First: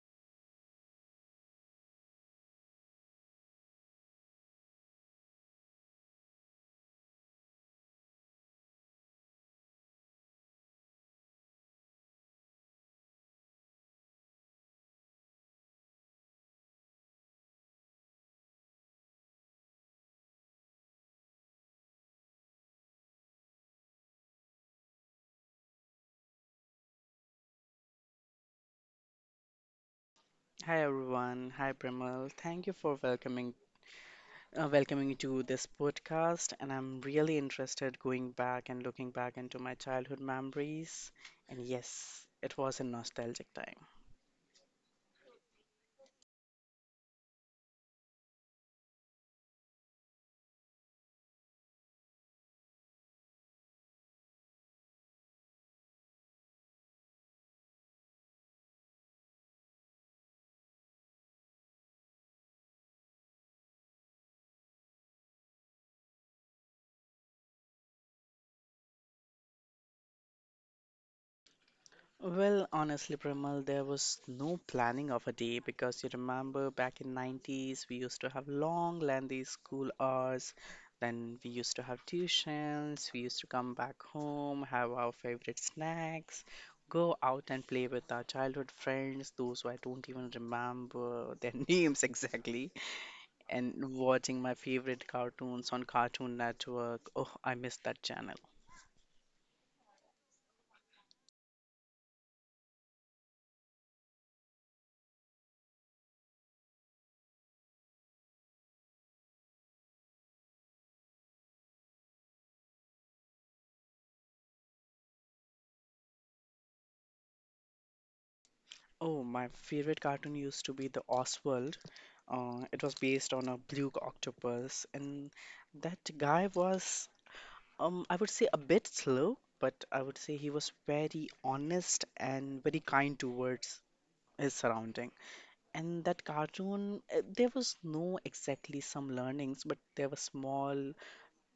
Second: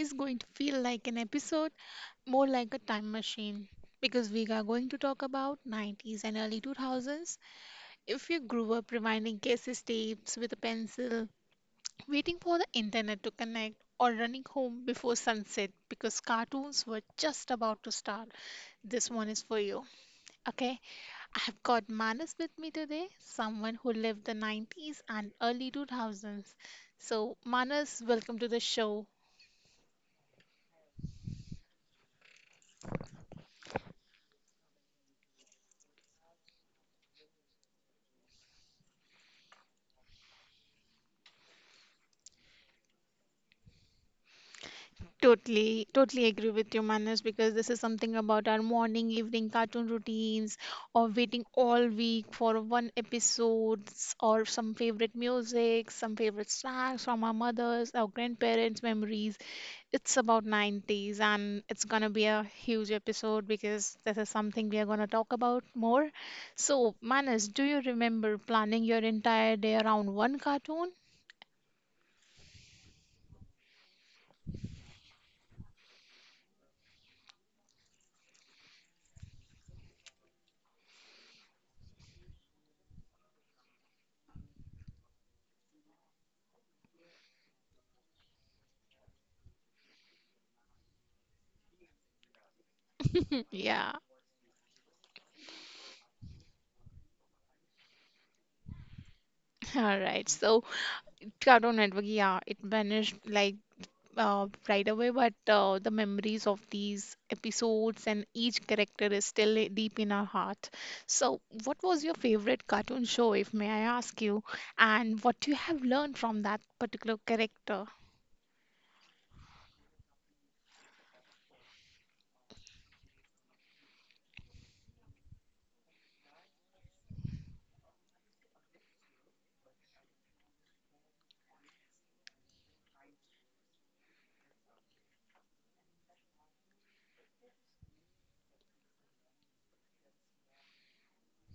is going to feel like an episode, more like a time machine, because we are going to talk about 90s and early 2000s. If you grew up rewinding cassette tapes with a pencil, waiting for the internet to connect, or running home before sunset because cartoons were just about to start, this one is for you. Okay, I have got Manas with me today, someone who lived the 90s and early 2000s. So, Manas, welcome to the show. Hi everyone, hi Premal. Thank you for welcoming welcoming me to this podcast, and I'm really interested going back and looking back into my childhood memories. And yes, it was a nostalgic time. Totally, totally agree with you, Manas, because this is something about our morning, evening cartoon routines, or waiting all week for one episodes, or some favorite music, some favorite snacks from our mothers, our grandparents' memories. It's about 90s and it's going to be a huge episode because this is something we are going to talk about more. So, Manas, do you remember planning your entire day around one cartoon? Well, honestly, Premal, there was no planning of a day because you remember back in 90's we used to have long lengthy school hours. Then we used to have tuitions, we used to come back home, have our favorite snacks, go out and play with our childhood friends, those who I don't even remember their names exactly, Yeah, and watching my favorite cartoons on Cartoon Network. Oh, I miss that channel. all right. So, Cartoon Network, yeah, it vanished like right away, but the memories of these episodes and each character is still deep in our heart. So, what was your favorite cartoon show, if may I ask you, and what you have learned from that particular character? Oh, my favorite cartoon used to be the Oswald. It was based on a blue octopus, and that guy was, I would say a bit slow, but I would say he was very honest and very kind towards his surrounding. And that cartoon, there was no exactly some learnings, but there were small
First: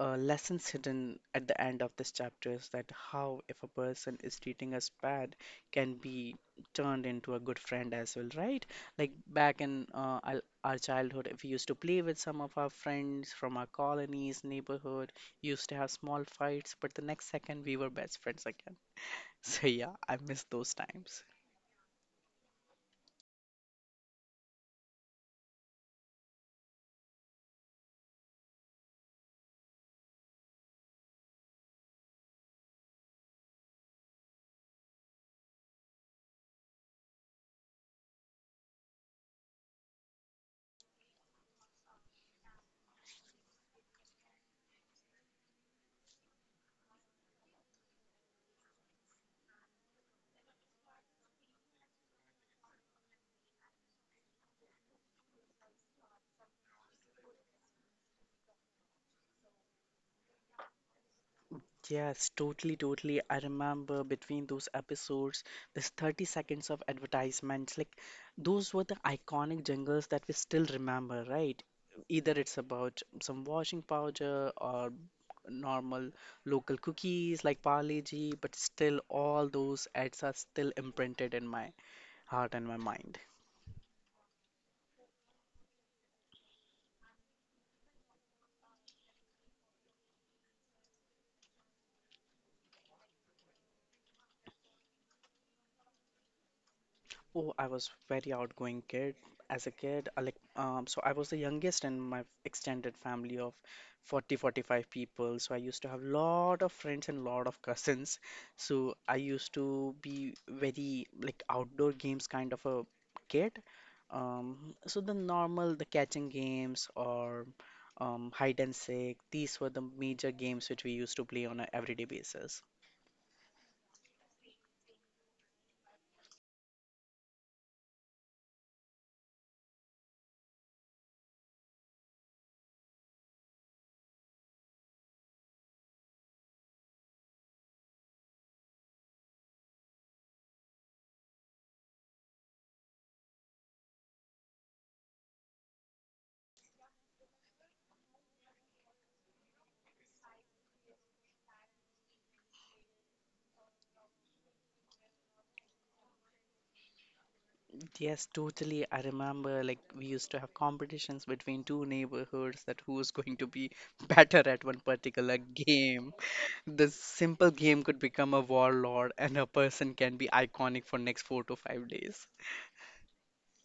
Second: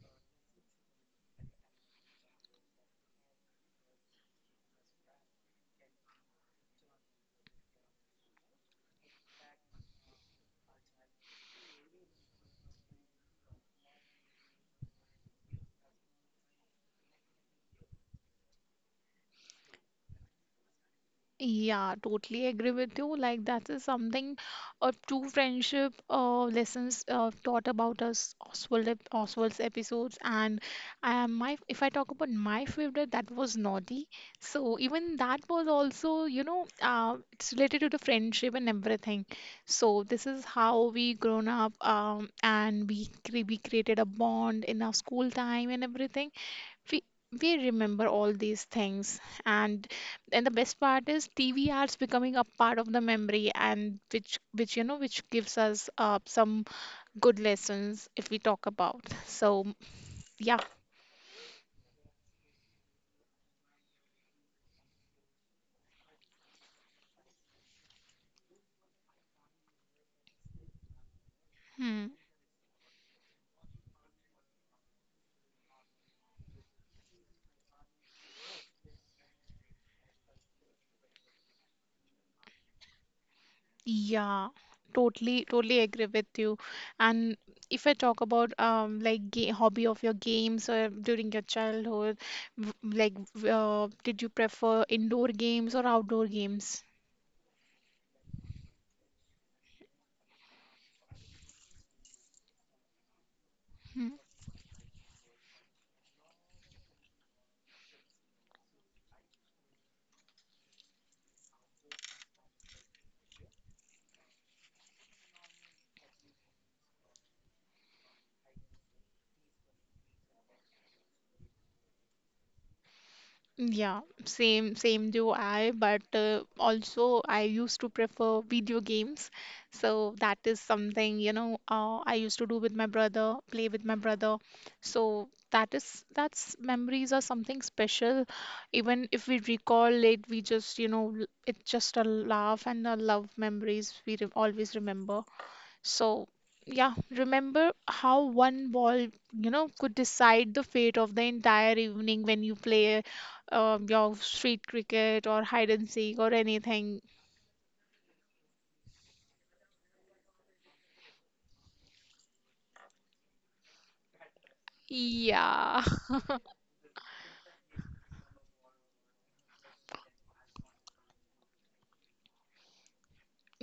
lessons hidden at the end of this chapter is that how if a person is treating us bad can be turned into a good friend as well, right? Like back in our childhood, if we used to play with some of our friends from our colonies neighborhood, used to have small fights, but the next second we were best friends again. So yeah, I miss those times. Yeah, totally agree with you. Like that is something a true friendship lessons taught about us Oswald Oswald's episodes, and my, if I talk about my favorite, that was Naughty. So even that was also, you know, it's related to the friendship and everything. So this is how we grown up, and we we created a bond in our school time and everything. We remember all these things, and the best part is TV ads becoming a part of the memory, and which you know which gives us some good lessons, if we talk about. So yeah. Yes, totally, totally. I remember between those episodes, this 30 seconds of advertisements, like those were the iconic jingles that we still remember, right? hmm, Either it's about some washing powder or normal local cookies like Parle-G, but still all those ads are still imprinted in my heart and my mind. yeah, totally, totally agree with you. And if I talk about, like hobby of your games or during your childhood, w- like did you prefer indoor games or outdoor games? Oh, I was very outgoing kid as a kid. I like so I was the youngest in my extended family of Hmm. 40, 45 people. So I used to have lot of friends and lot of cousins. So I used to be very like outdoor games kind of a kid. So the normal, the catching games or hide and seek, these were the major games which we used to play on a everyday basis. Yeah, same same do I, but also I used to prefer video games. So that is something, you know, I used to do with my brother, play with my brother. So that is that's memories are something special. Even if we recall it, we just, you know, it's just a laugh and a love memories we re always remember. So, yeah, remember how one ball, you know, could decide the fate of the entire evening when you play your street cricket or hide and seek or anything. Yes, totally. I remember like we used to have competitions between two neighborhoods that who's going to be better at one particular Yeah. game. This simple game could become a warlord, and a person can be iconic for next 4 to 5 days.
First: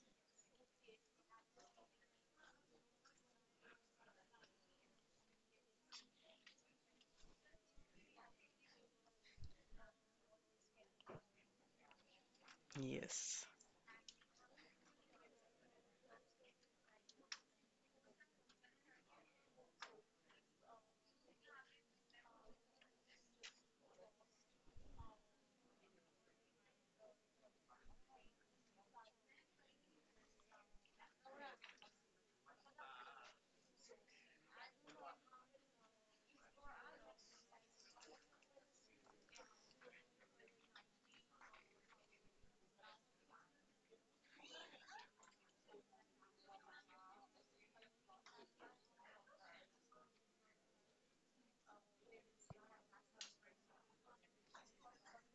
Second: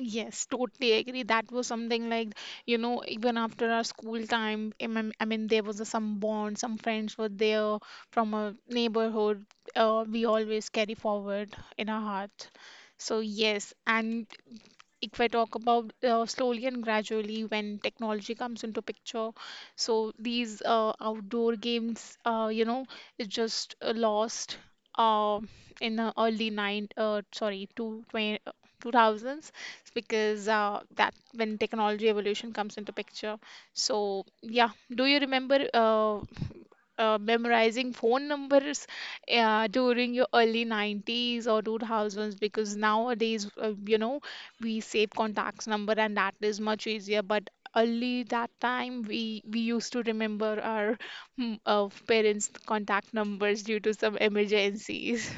Yes, totally agree. That was something like, you know, even after our school time, I mean, there was a, some bond, some friends were there from a neighborhood. We always carry forward in our heart. So, Yes. yes. And if I talk about slowly and gradually when technology comes into picture, so these outdoor games, you know, it just lost uh, in the early nine, sorry, two twenty. 2000s, because that when technology evolution comes into picture. So yeah, do you remember memorizing phone numbers during your early 90s or 2000s? Because nowadays, you know, we save contacts number and that is much easier. But early that time, we used to remember our parents contact numbers due to some emergencies.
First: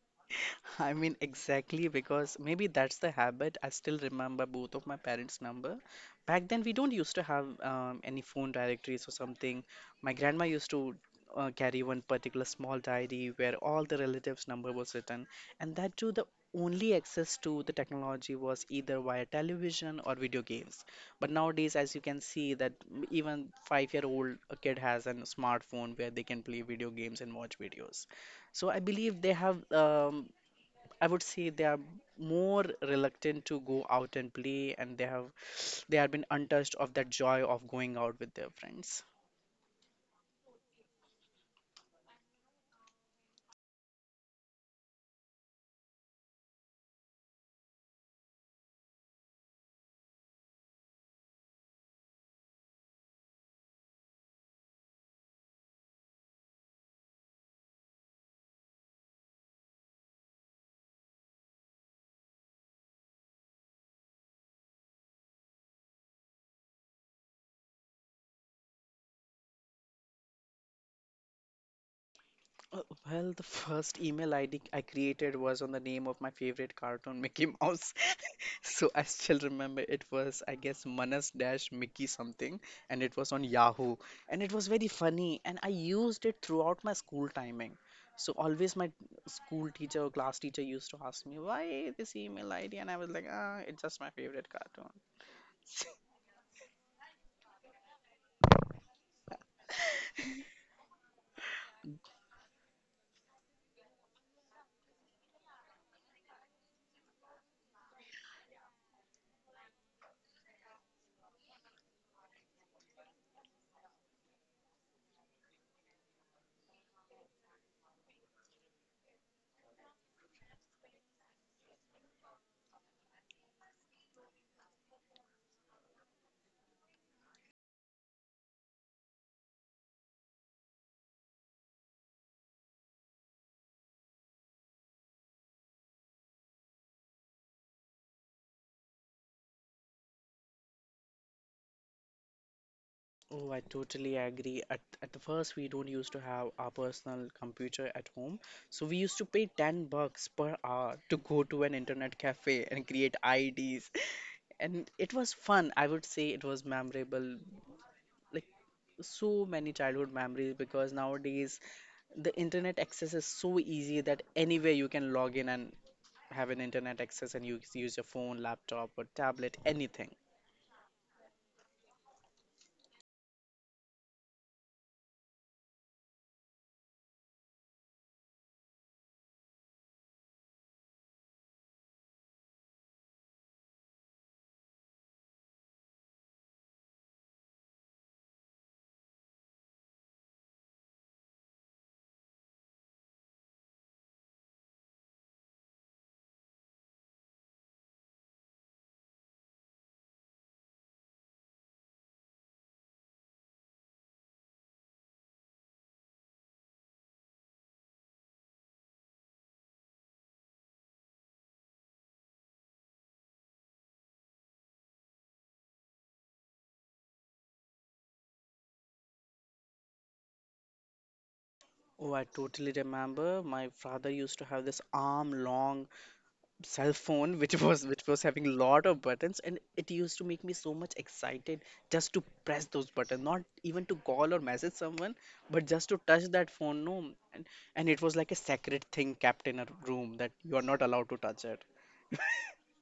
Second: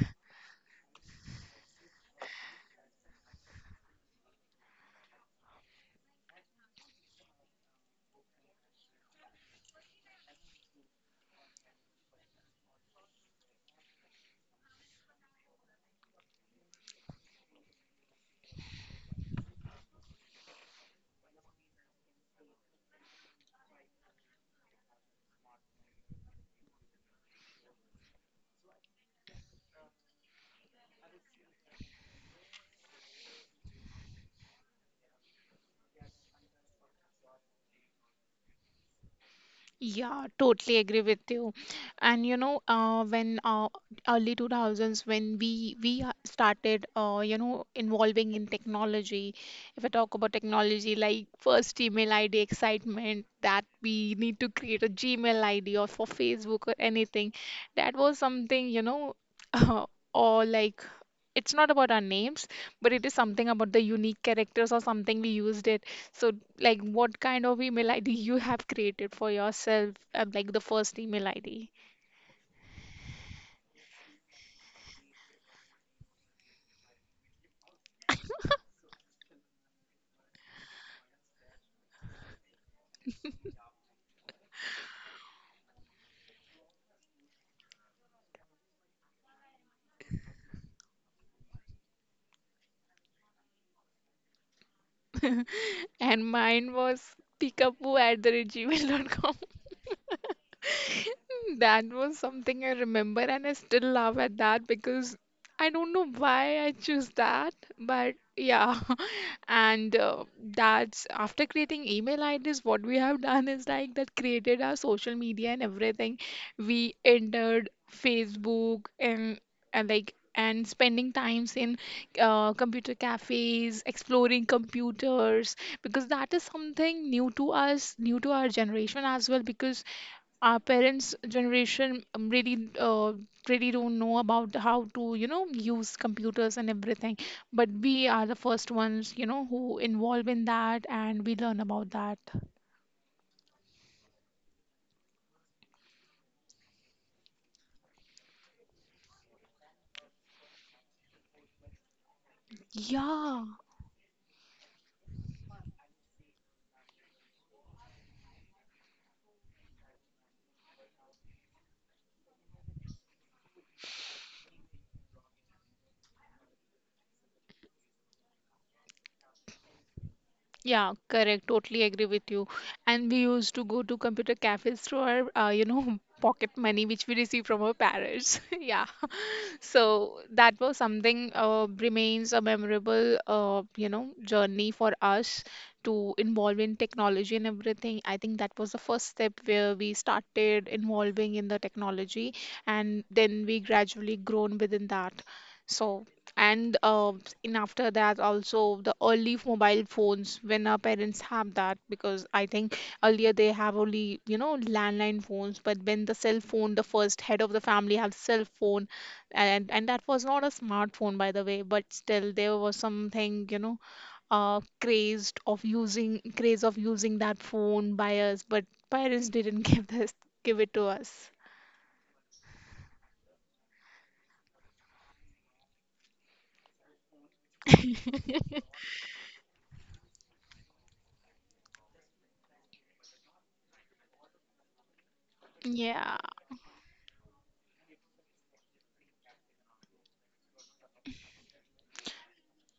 I mean, exactly because maybe that's the habit. I still remember both of my parents' number. Back then, we don't used to have any phone directories or something. My grandma used to carry one particular small diary where all the relatives' number was written, and that too, the only access to the technology was either via television or video games. But nowadays, as you can see, that even five-year-old kid has a smartphone where they can play video games and watch videos. So I believe they have I would say they are more reluctant to go out and play, and they have been untouched of that joy of going out with their friends. Yeah, totally agree with you. And you know, when early 2000s, when we started, you know, involving in technology, if I talk about technology, like first email ID excitement that we need to create a Gmail ID or for Facebook or anything, that was something, you know, or like. It's not about our names, but it is something about the unique characters or something we used it. So, like, what kind of email ID you have created for yourself? Like the first email ID, Uh, Well, the first email ID I created was on the name of my favorite cartoon, Mickey Mouse. So I still remember it was, I guess, Manas dash Mickey something, and it was on Yahoo. And it was very funny, and I used it throughout my school timing. So always my school teacher or class teacher used to ask me, why this email ID? And I was like, ah, it's just my favorite cartoon. and mine was peekaboo at the... That was something I remember, and I still laugh at that because I don't know why I choose that, but yeah. And that's after creating email IDs, what we have done is like that created our social media and everything. We entered Facebook, and spending times in computer cafes, exploring computers, because that is something new to us, new to our generation as well. Because our parents' generation, really don't know about how to, you know, use computers and everything. But we are the first ones, you know, who involve in that and we learn about that. Oh, I totally agree. At the first, we don't used to have our personal computer at home. So we used to pay 10 bucks per hour to go to an internet cafe and create Yeah, IDs. And it was fun. I would say it was memorable. Like, so many childhood memories, because nowadays the internet access is so easy that anywhere you can log in and have an internet access and you use your phone, laptop, or tablet, anything. yeah, correct. Totally agree with you. And we used to go to computer cafes through our, you know, pocket money which we receive from our parents. Yeah. So that was something remains a memorable, you know, journey for us to involve in technology and everything. I think that was the first step where we started involving in the technology, and then we gradually grown within that. So, and in after that also, the early mobile phones, when our parents have that. Because I think earlier they have only, you know, landline phones, but when the cell phone, the first head of the family have cell phone, and that was not a smartphone, by the way, but still there was something, you know, crazed of using, craze of using that phone by us, but parents didn't give this, give it to us. Oh, I totally remember. My father used to have this arm long cell phone, which was having a lot of buttons, and it used to make me so much excited just to press those buttons, not even to call or message someone, but just to Yeah. touch that phone. No, and it was like a sacred thing kept in a room that you are not allowed to touch it.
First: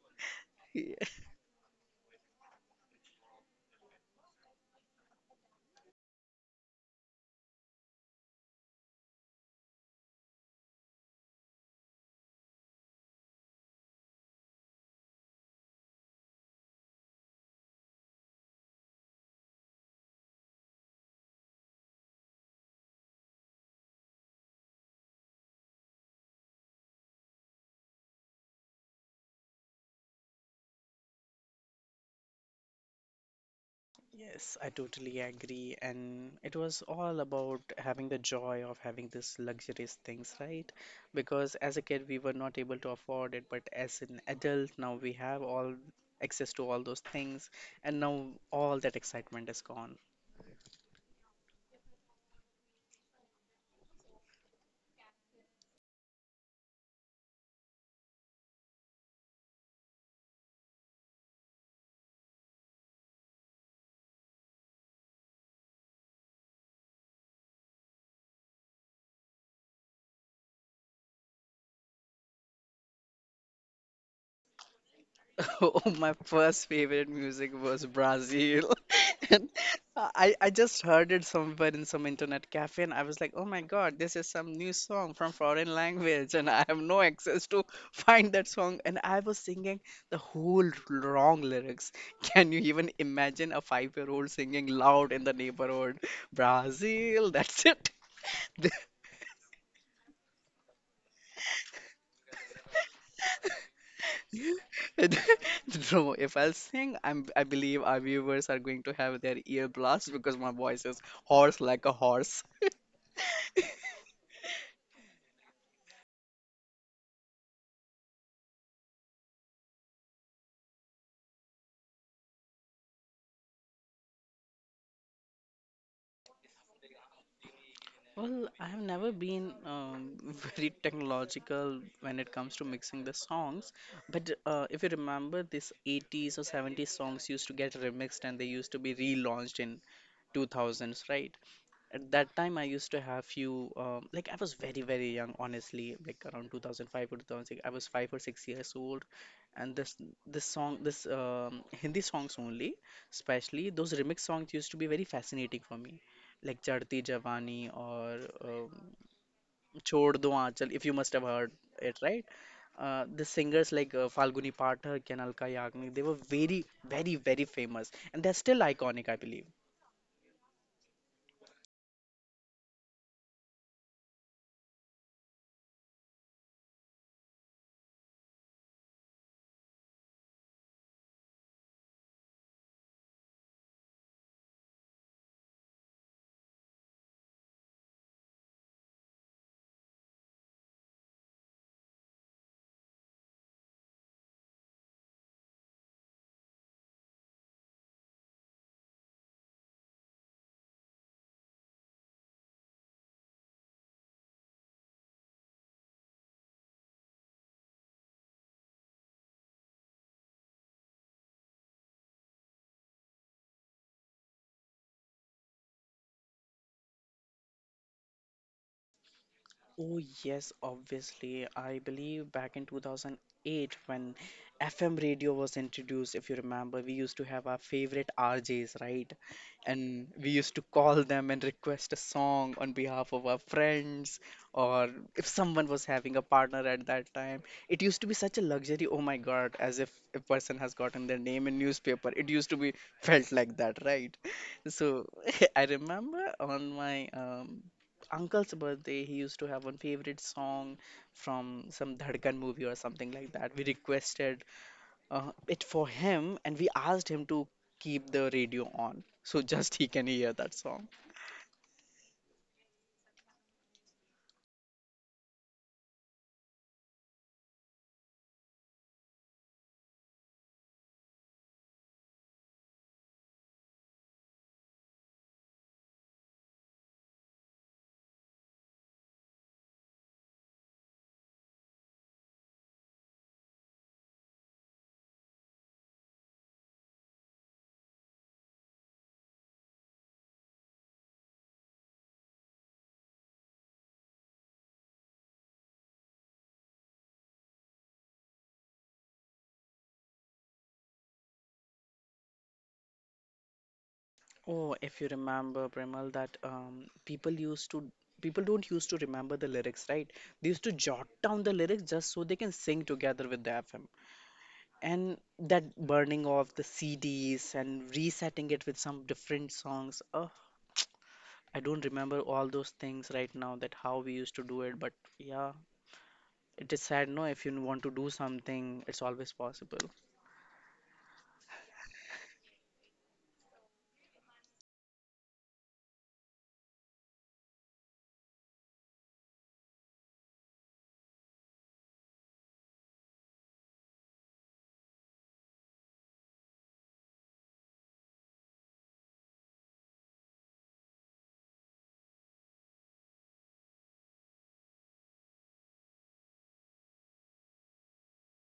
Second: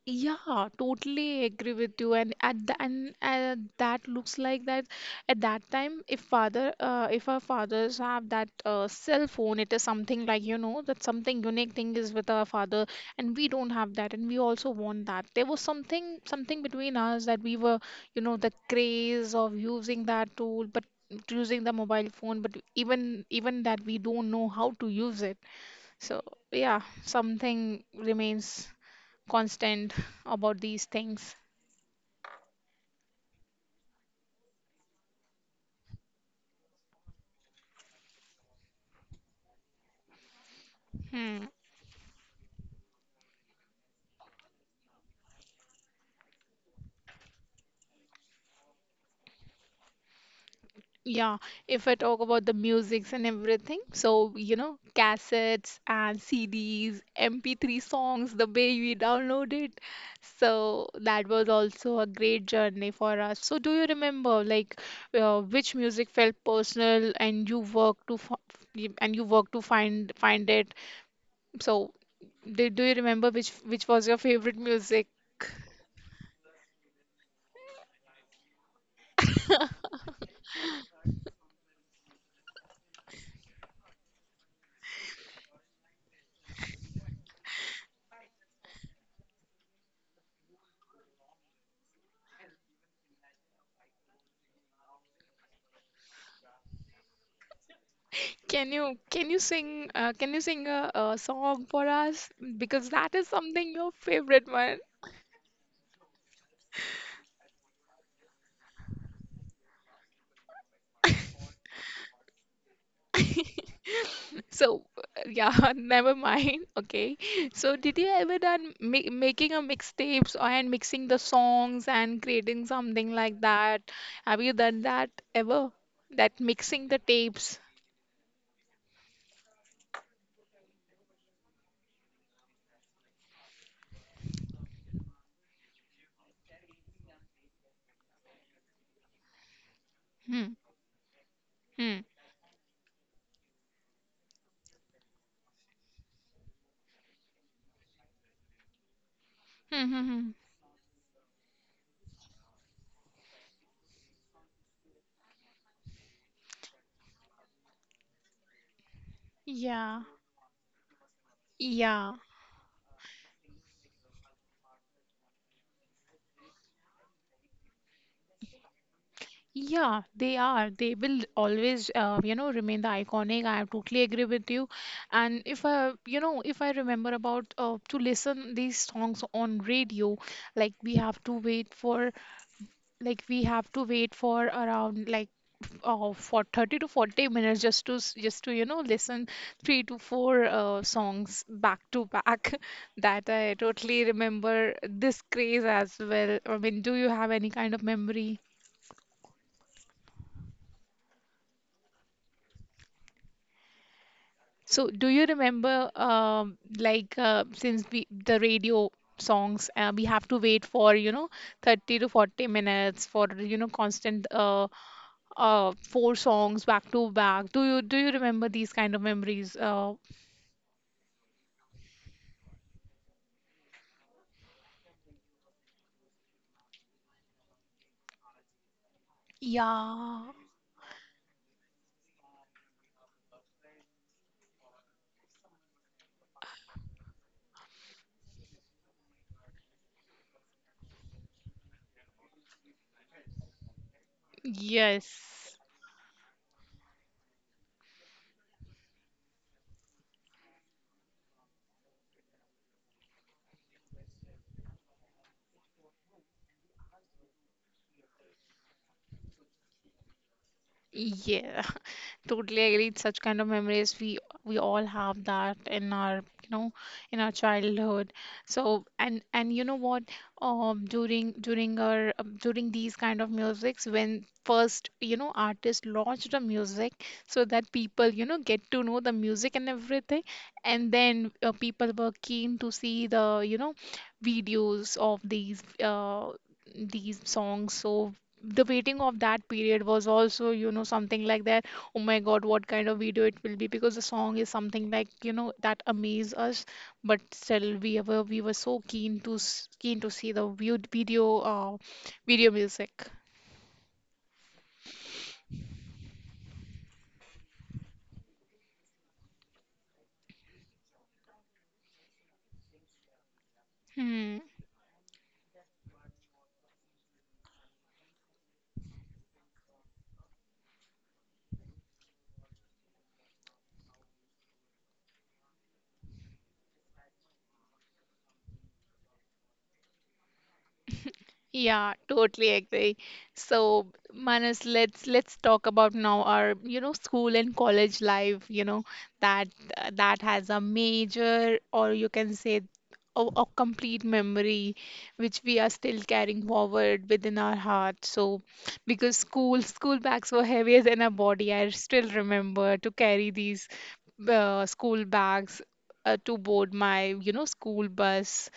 Yeah, totally agree with you. And at the and that looks like that at that time, if father, if our fathers have that cell phone, it is something like, you know, that something unique thing is with our father, and we don't have that, and we also want that. There was something between us that we were, you know, the craze of using that tool, but using the mobile phone, but even that we don't know how to use it. So yeah, something remains constant about these things. Yes, I totally agree. And it was all about having the joy of having these luxurious things, right? Hmm. Because as a kid, we were not able to afford it, but as an adult, now we have all access to all those things, and now all that excitement is gone. Yeah, if I talk about the musics and everything, so you know, cassettes and CDs, MP3 songs, the way we download it. So that was also a great journey for us. So do you remember, like, which music felt personal and you worked to f and you worked to find it? So do, do you remember which was your favorite music? Oh, my first favorite music was Brazil. And I just heard it somewhere in some internet cafe, and I was like, oh my God, this is some new song from foreign language, and I have no access to find that song. And I was singing the whole wrong lyrics. Can you even imagine a five-year-old singing loud in the neighborhood? Brazil, that's it. Can you sing, can you sing a song for us? Because that is something your favorite one. Bro, if I'll sing, I believe our viewers are going to have their ear blast because my voice is hoarse like a horse. So yeah, never mind. Okay. So did you ever done making a mixtapes and mixing the songs and creating something like that? Have you done that ever? That mixing the tapes. Well, I've never been very technological when it comes to mixing the songs, but if you remember, this 80's or 70's songs used to get remixed and they used to be relaunched in Hmm. 2000's, right? Hmm. At that time, I used to have few, like I was very, very young, honestly, like around 2005 or 2006. I was 5 or 6 years old, and Hmm. this Hmm. Hmm. this song, this Hindi songs only, especially those remix songs used to be very fascinating for me, like Chadti Javani or um, Yeah. Chhod Do Aanchal, if you must have heard it, Yeah. right? The singers like Falguni Pathak and Alka Yagnik, they were very, very, very famous, and they're still iconic, I believe. Yeah, they are. They will always, you know, remain the iconic. I totally agree with you. And if I, you know, if I remember about to listen these songs on radio, like we have to wait for, like we have to wait for around like for 30 to 40 minutes just to just to, you know, listen three to four songs back to back. That I totally remember this craze as well. I mean, do you have any kind of memory? So, do you remember, since we the radio songs, we have to wait for, you know, 30 to 40 minutes for, you know, constant four songs back to back. Do you remember these kind of memories? Oh yes, obviously. I believe back in 2008 when FM radio was introduced, if you remember, we used to have our favorite RJs, right? And we Yeah. used to call them and request a song on behalf of our friends, or if someone was having a partner at that time. It used to be such a luxury, oh my God, as if a person has gotten their name in newspaper. It used to be felt like that, right? So Yes. I remember on my uncle's birthday, he used to have one favorite song from some Dhadkan movie or something like that. We requested it for him and we asked him to keep the radio on so just he can hear that song. Yeah, totally agree. Such kind of memories we all have that in our, you know, in our childhood. So. And you know what? During our, during these kind of musics, when first, you know, artist launched the music, so that people, you know, get to know the music and everything, and then people were keen to see the, you know, videos of these songs. So the waiting of that period was also, you know, something like that. Oh my god, what kind of video it will be, because the song is something like, you know, that amaze us, but still we were, so keen to see the viewed video, video music. Oh, if you remember, Premal, that people don't used to remember the lyrics, right? They used to jot down the lyrics just so they can sing together with the FM. Hmm. And that burning of the CDs and resetting it with some different songs. I don't remember all those things right now that how we used to do it, but yeah, it is sad, no? If you want to do something, it's always possible. Yeah, totally agree. So, Manas, let's talk about now our, you know, school and college life, you know, that that has a major, or you can say a complete memory which we are still carrying forward within our heart. So, because school bags were heavier than our body, I still remember to carry these school bags to board my, you know, school bus.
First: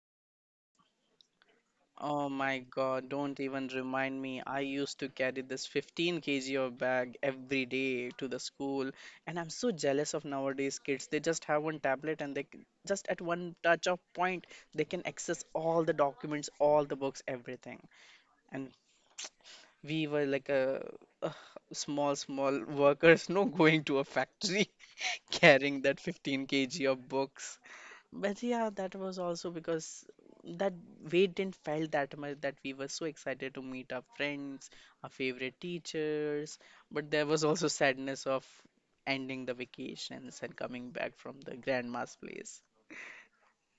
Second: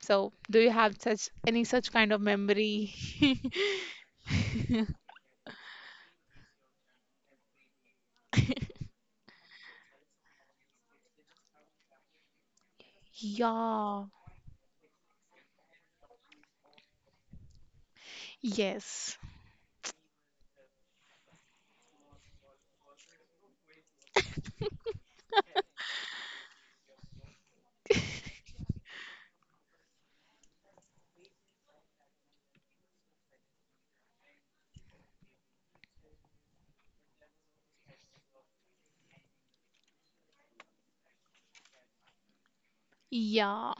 So, do you have such any such kind of Oh my memory? God, don't even remind me. I used to carry this 15 kg of bag every day to the school, and I'm so jealous of nowadays kids. They just have one tablet and they just at one touch of Yeah. point, they can access all the documents, all the books, everything. And Yes. we were like a, uh, small, small workers, no, going to a factory, carrying that 15 kg of books. But yeah, that was also because that weight didn't felt that much that we were so excited to meet our friends, our favorite teachers. But there was also sadness of ending the vacations and coming back from the grandma's place. Yeah.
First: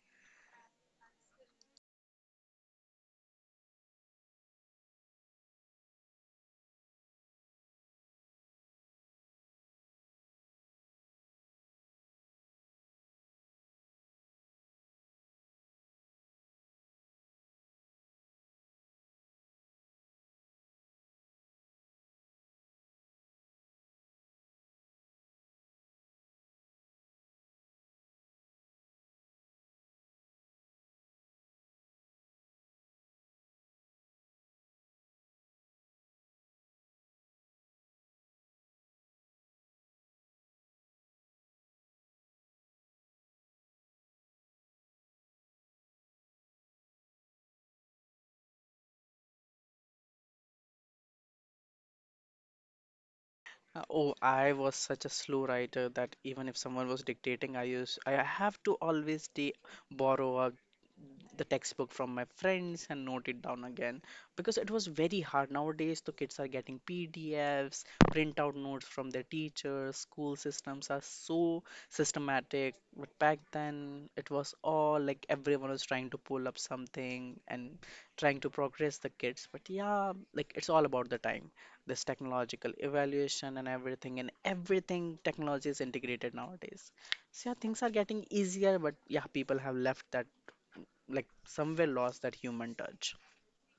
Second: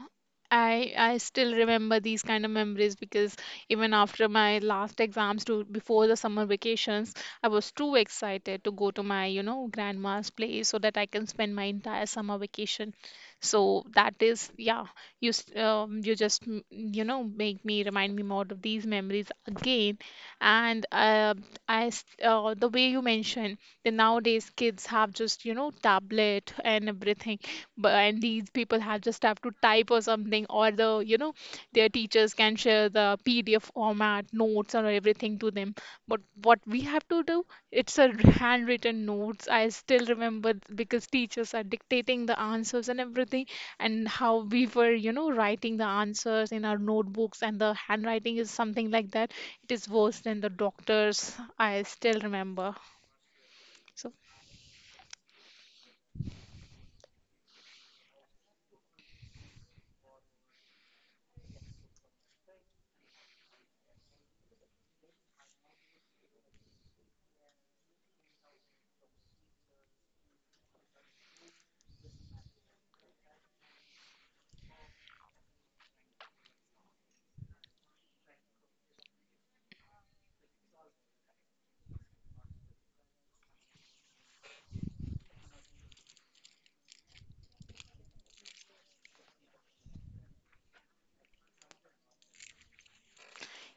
I still remember these kind of memories because even after my last exams to before the summer vacations, I was too excited to go to my, you know, grandma's place so that I can spend my entire summer vacation. So that is, yeah, you s- you just mm, you know, make me remind me more of these memories again, and the way you mentioned that nowadays kids have just, you know, tablet and everything, but and these people have just have to type or something, or the, you know, their teachers can share the PDF format notes or everything to them. But what we have to do, it's a handwritten notes. I still remember because teachers are dictating the answers and everything, and how we were, you know, writing the answers in our notebooks, and the handwriting is something like that it is worse than the doctors, I still remember. So Oh, I was such a slow writer that even if someone was dictating, I have to always de borrow a, the textbook from my friends and note it down again because it was very hard. Nowadays, the kids are getting PDFs, printout notes from their teachers. School systems are so systematic, but back then it was all like everyone was trying to pull up something and trying to progress the kids. But yeah, like it's all about the time, this technological evaluation and everything, and everything technology is integrated nowadays. So yeah, things are getting easier, but yeah, people have left that, like somewhere lost that human touch.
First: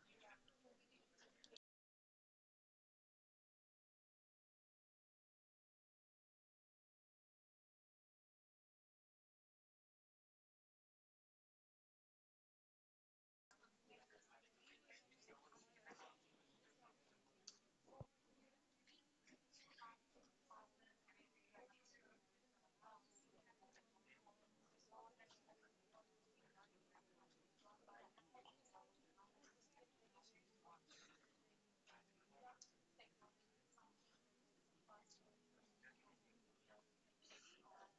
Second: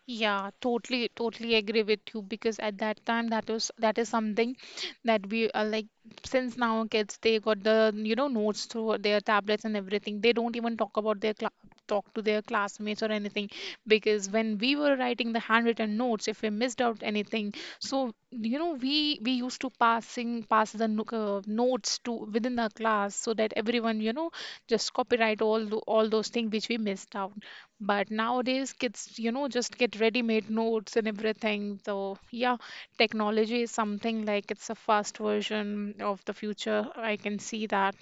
yeah, totally, totally agree with you because at that time that is something that we are like, since now kids they got the, you know, notes through their tablets and everything, they don't even talk about their cla talk to their classmates or anything, because when we were writing the handwritten notes, if we missed out anything, so you know, we used to pass the notes to within the class so that everyone, you know, just copyright all those things which we missed out. But nowadays, kids, you know, just get ready-made notes and everything. So, yeah, technology is something like it's a fast version of the future. I can see that.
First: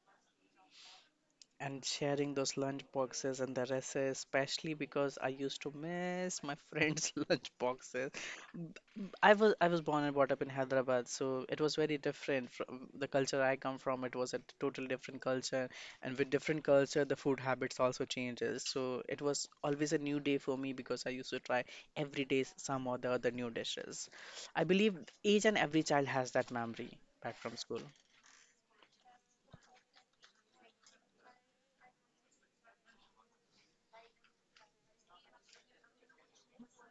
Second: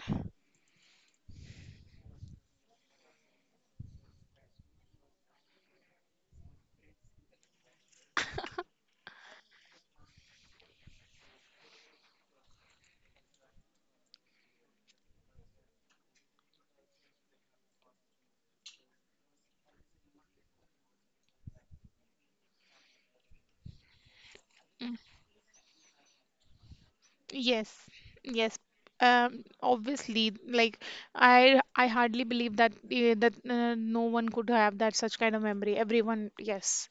And sharing those lunch boxes and the recess, especially because I used to miss my friends' lunch boxes. B- I was born and brought up in Hyderabad, so it was very different from the culture I come from. It was a totally different culture, and with different culture, the food habits also changes. So it was always a new day for me because I used to try every day some or the other new dishes. I believe each and every child has that memory back from Yes, school. yes. Obviously, like, I hardly believe that no one could have that such kind of memory. Everyone, yes.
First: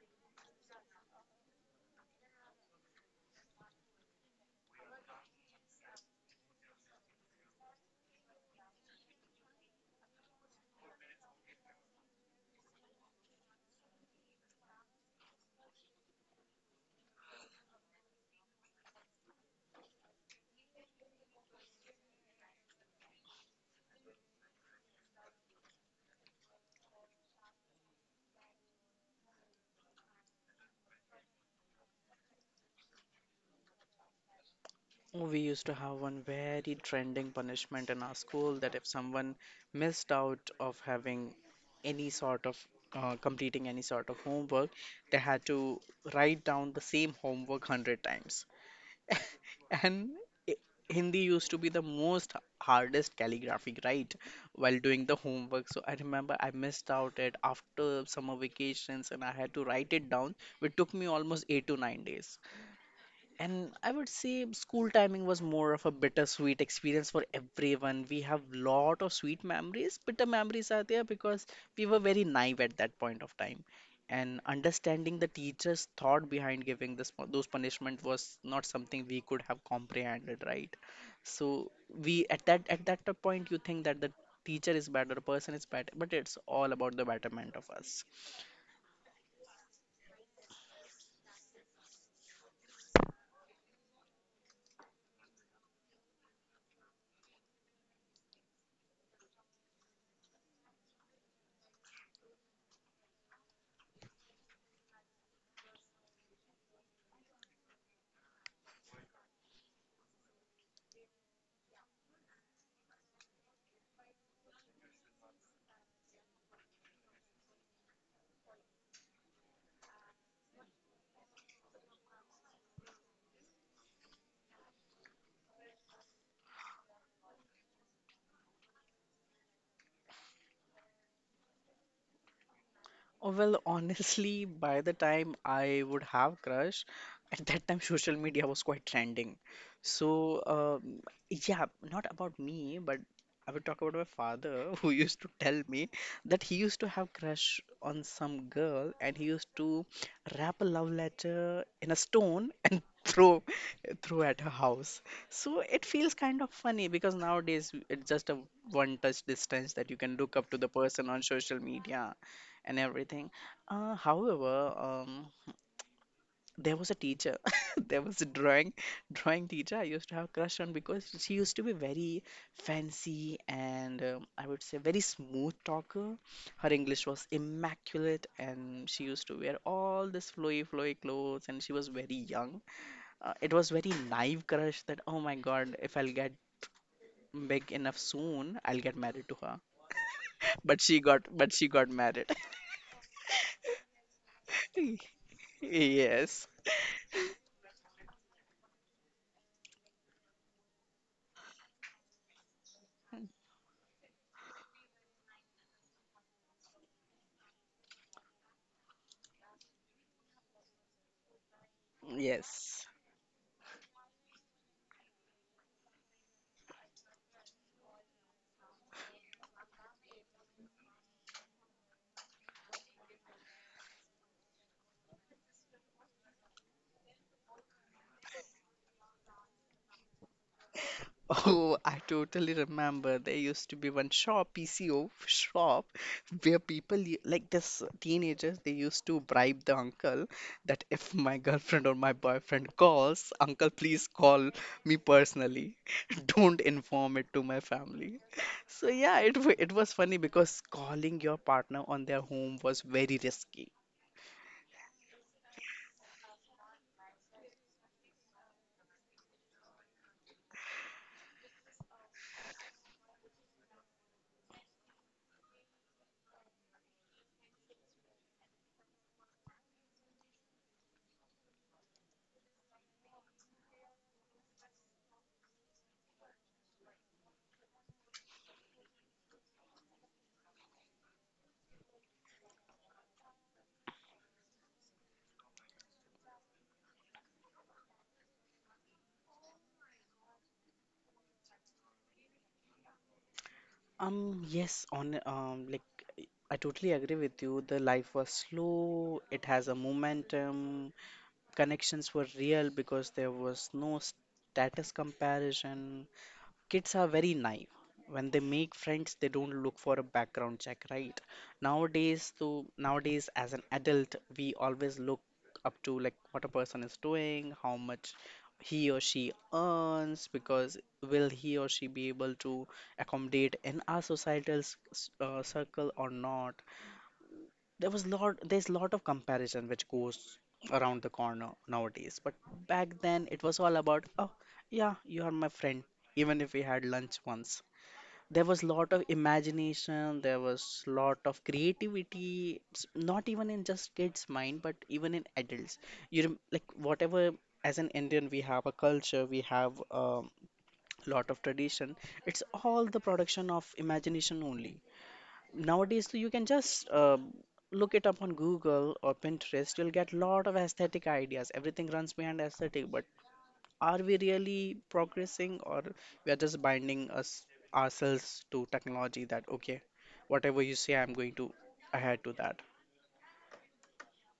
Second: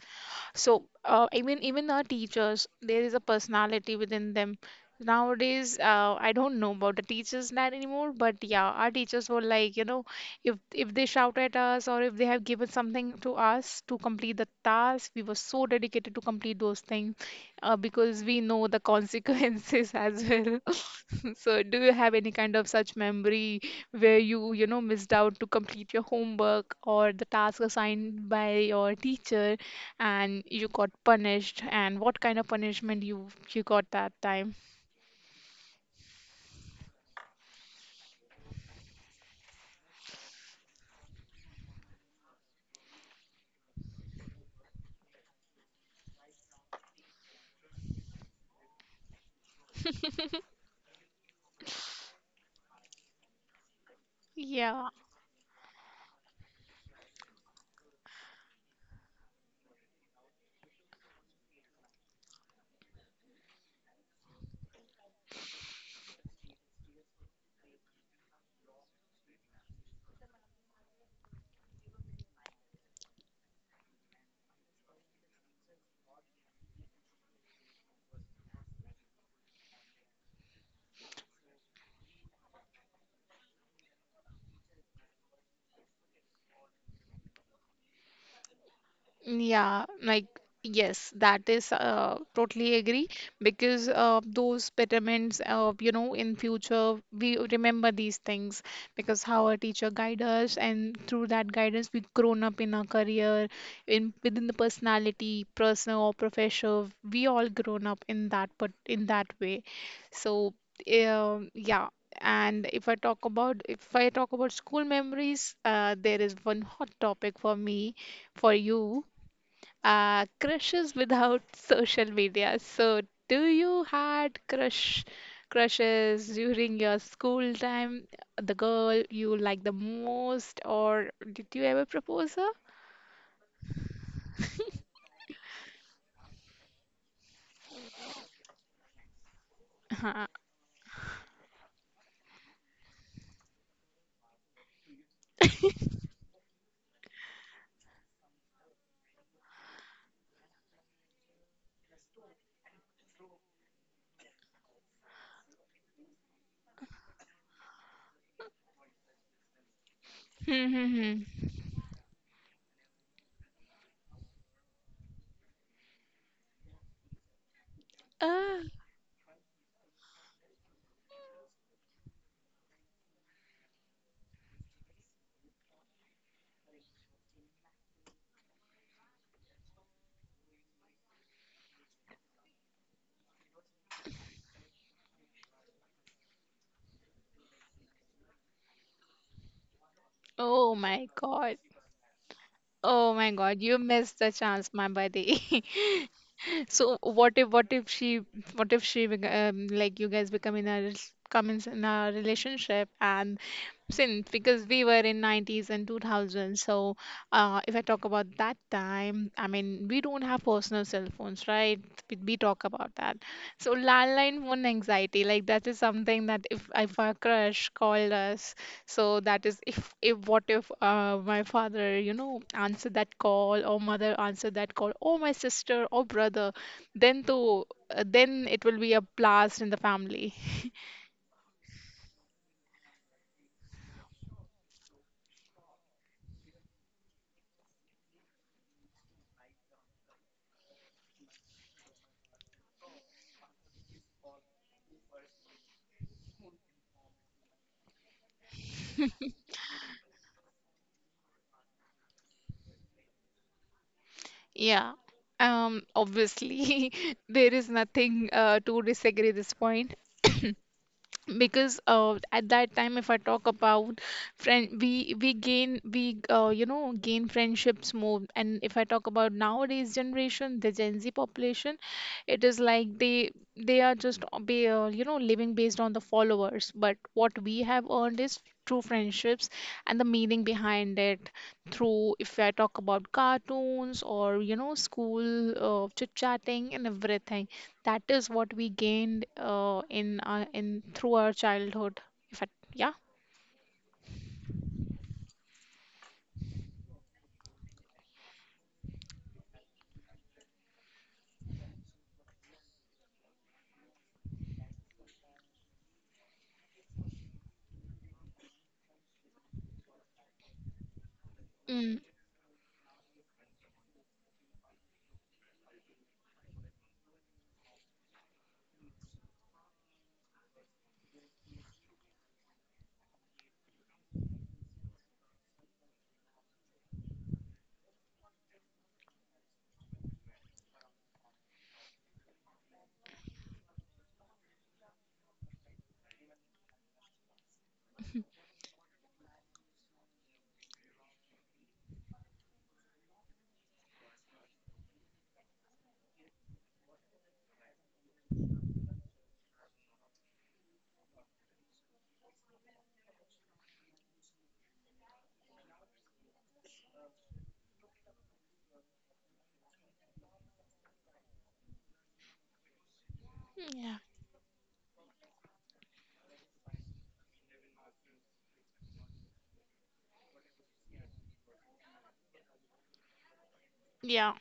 So, even our teachers, there is a personality within them. Nowadays, I don't know about the teachers that anymore, but yeah, our teachers were like, you know, if they shout at us, or if they have given something to us to complete the task, we were so dedicated to complete those things because we know the consequences as well. So, do you have any kind of such memory where you know, missed out to complete your homework or the task assigned by your teacher and you got punished? And what kind of punishment you got that time? We used to have one very trending punishment in our school that if someone missed out of having any sort of completing any sort of homework, they had to write down the same homework 100 times. And i- Hindi used to be the most hardest calligraphy, right? While Yeah. doing the homework. So I remember I missed out it after summer vacations and I had to write it down, which took me almost 8 to 9 days. And I would say school timing was more of a bittersweet experience for everyone. We have lot of sweet memories. Bitter memories are there because we were very naive at that point of time. And understanding the teacher's thought behind giving this those punishment was not something we could have comprehended, right? So we at that point you think that the teacher is bad or the person is bad, but it's all about the betterment of us. Yeah, like, yes, that is, totally agree, because those betterments, you know, in future we remember these things, because how our teacher guide us, and through that guidance we grown up in our career, in within the personality, personal or professional, we all grown up in that but in that way. So yeah. And if I talk about school memories, there is one hot topic for me, for you, crushes without social media. So, do you had crushes during your school time? The girl you like the most, or did you ever propose Oh, well, honestly, by the time I would have crush, at that time social media was quite trending. So, her? um, yeah, not about me, but I would talk about my father who used to tell me that he used to have crush on some girl and he used to wrap a love letter in a stone and throw at her house. So it feels kind of funny because nowadays it's just a one touch distance that you can look up to the person on social media and everything. However, there was a teacher, there was a Uh, drawing teacher I used to have crush on because she used to be very fancy and I would say very smooth talker. Her English was immaculate, and she used to wear all this flowy clothes, and she was very young. It was very naive crush that oh my God, if I'll get big enough soon, I'll get married to her. oh But my God. she got married. Oh my God, you missed the chance, my buddy. Yes. So what if she bec- like you guys become in a come in a relationship, and since because we were in 90's and 2000's, so if I talk about that time, I mean we don't have personal cell phones, right? We talk Yes. about that, so landline phone anxiety, like that is something that if our crush called us, so that is, if what if my father, you know, answered that call, or mother answered that call, or my sister or brother, then to then it will be a blast in the family. Oh, I totally remember. There used to be one shop, PCO shop, where people like this teenagers they used to bribe the uncle that if my girlfriend or my boyfriend calls, uncle, please call me personally. Don't inform it to my family. So yeah, it was funny because calling your partner on their home was very risky. Yeah. Obviously there is nothing to disagree this point. Because at that time, if I talk about friend, we you know, gain friendships more. And if I talk about nowadays generation, the Gen Z population, it is like they are just be you know, living based on the followers, but what we have earned is true friendships, and the meaning behind it, through, if I talk about cartoons, or you know, school chit chatting and everything, that is what we gained in our, in through our childhood. If I, Yeah. Yes, on like I totally agree with you. The life was slow. It has a momentum. Connections were real because there was no status comparison. Kids are very naive. When they make friends, they don't look for a background check, right? Mm, Nowadays as an adult, we always look up to like what a person is doing, how much he or she earns, because will he or she be able to accommodate in our societal circle or not? There's lot of comparison which goes around the corner nowadays, but back then it was all about, oh yeah, you are my friend, even if we had lunch once. There was lot of imagination, there was lot of creativity, not even in just kids mind but even in adults. You rem- like whatever as an Indian we have a culture, we have a lot of tradition. It's all the production of imagination only. Nowadays you can just look it up on Google or Pinterest. You'll get a lot of aesthetic ideas. Everything runs behind aesthetic, but yeah, are we really progressing, or we are just binding us ourselves to technology that okay, whatever you say, I'm going to adhere to that. yeah.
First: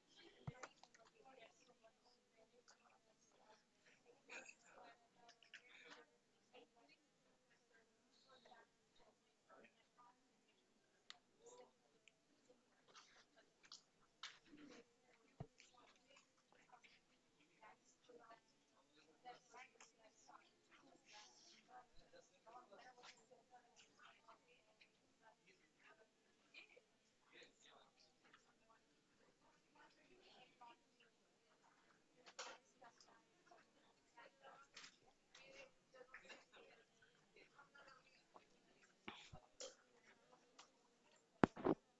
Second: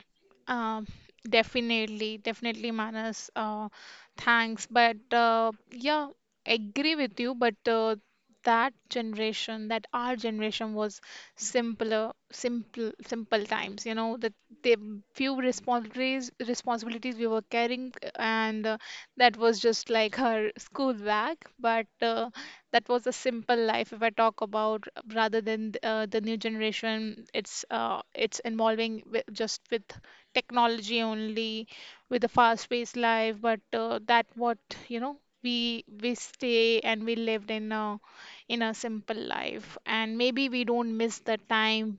um Definitely, Manas, thanks, but yeah, agree with you. But that generation, that our generation was simple times, you know, that the few responsibilities we were carrying, and that was just like her school bag, but that was a simple life, if I talk about, rather than the new generation. It's, it's involving with, just with technology only, with a fast paced life. But that, what, you know, we stay and we lived in a simple life, and maybe we don't miss the time,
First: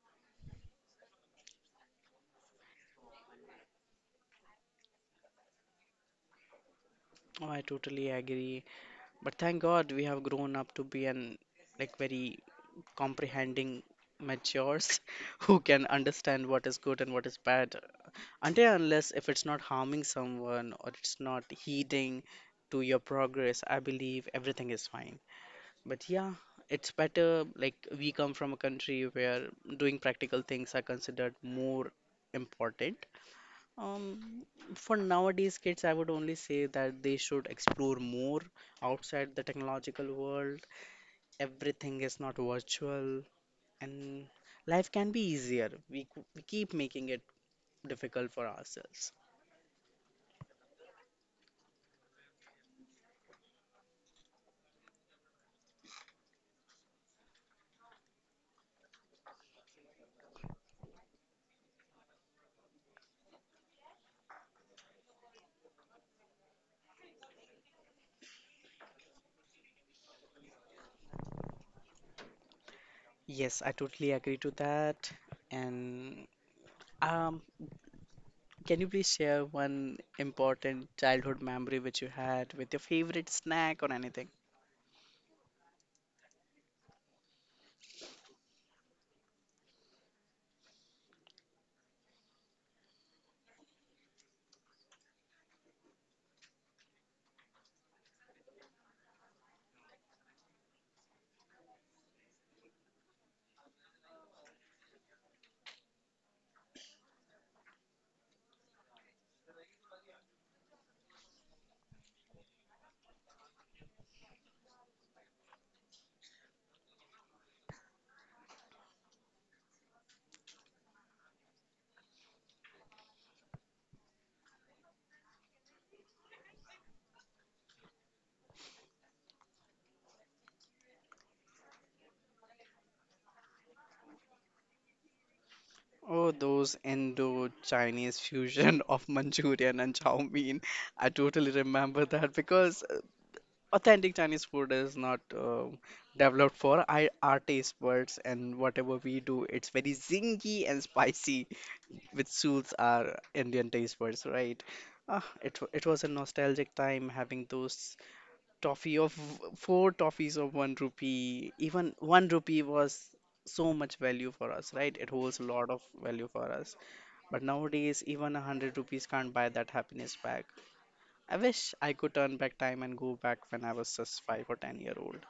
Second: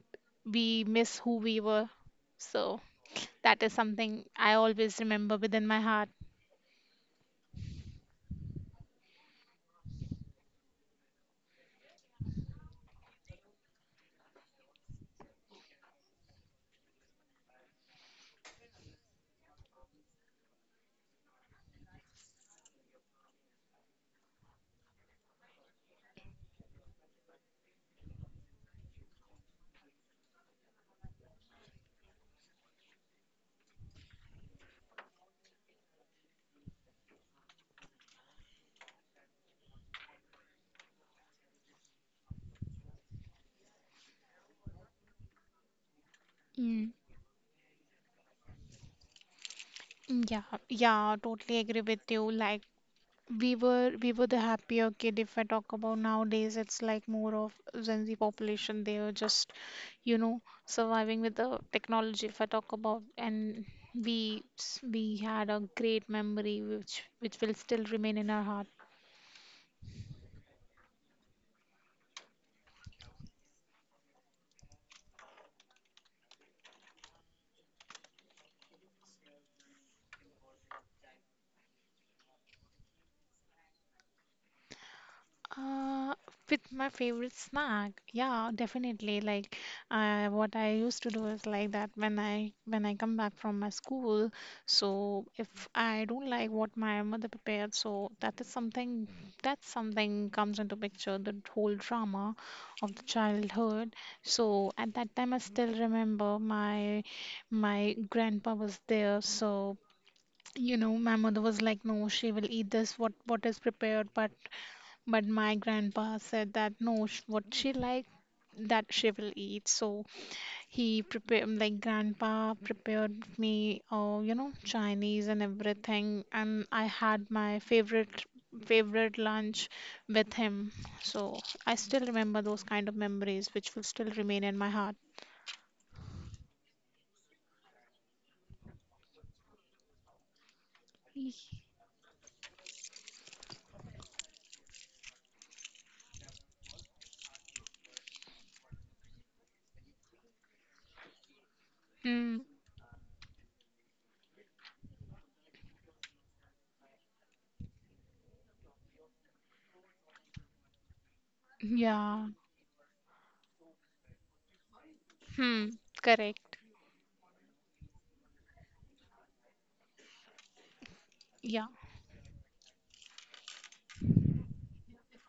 we miss who we were. So that is something I always remember within my heart. Oh, I totally agree. But thank God we have grown up to be an like very comprehending matures who can understand what is good and what is bad. Until and unless if it's not harming someone or it's not heeding to your progress, I believe everything is fine. But yeah, it's better, like, we come from a country where doing practical things are considered more important. um, for nowadays kids, I would only say that they should explore more outside the technological world. Everything is not virtual, and life can be easier. We keep Mm, making it difficult for ourselves. yeah, yeah, totally agree with you. Like, we were the happier kid. If I talk about nowadays, it's like more of Gen Z population, they are just, you know, surviving with the technology, if I talk about. And we had a great memory, which will still remain in our heart. Yes, I totally agree to that. And um, can you please share one important childhood memory which you had with your favorite snack or anything? Uh, with my favorite snack, yeah, definitely. Like, what I used to do is like that, when I come back from my school. So if I don't like what my mother prepared, so that is something, that something comes into picture, the whole drama of the childhood. So at that time, I still remember my my grandpa was there. So you know, my mother was like, no, she will eat this, what is prepared, but my grandpa said that, no, what she like, that she will eat. So he prepared, like grandpa prepared me, you know, Chinese and everything, and I had my favorite lunch with him. So I still remember those kind of memories, which will still remain in my heart. Oh, those Indo-Chinese fusion of Manchurian and chow mein. I totally remember that because authentic Chinese food is not developed for our taste buds, and whatever we do, it's very zingy and spicy, which Mm, suits our Indian taste buds, right? Ah, it was a nostalgic time having those toffee of four toffees of one rupee. Even one yeah. rupee was so much value for us, right? It holds a lot Hmm. of value for Correct. us. But nowadays, even 100 rupees can't buy that happiness back. I Yeah. wish I could turn back time and go back when I was just 5 or 10 year old.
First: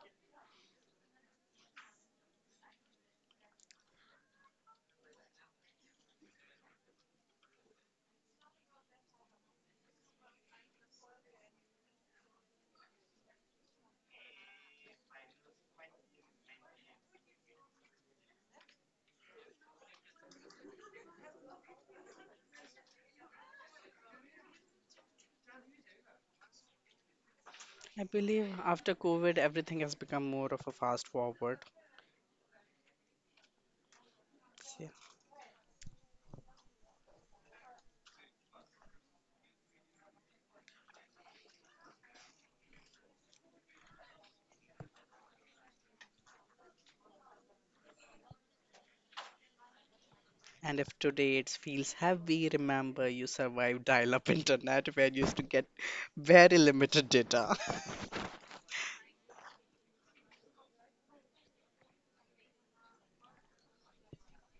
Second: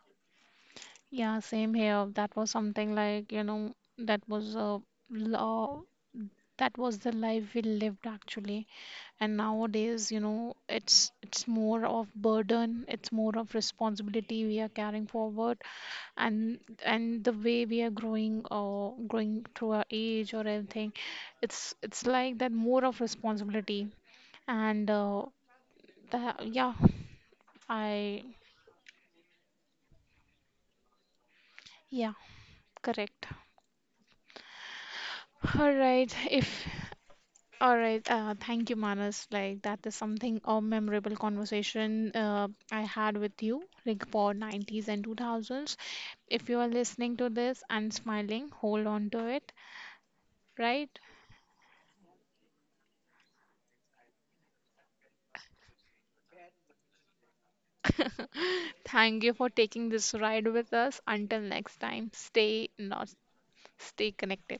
Yeah, same here. That was something like, you know, that was a law, that was the life we lived, actually. And nowadays, you know, it's more of burden, it's more of responsibility we are carrying forward. And the way we are growing, or growing through our age or anything, it's like that, more of responsibility. And that, yeah, I I believe after COVID, everything has become more of a fast forward. yeah, correct. Yeah. All right if All right. Thank you, Manas. Like, that is something, a memorable conversation I had with you, like for 90's and 2000's. If you are listening to this and smiling, hold on to it, And if right? today it feels heavy, remember you survived dial-up internet where you used to get very limited data. Thank you for taking this ride with us. Until next time, stay not stay connected.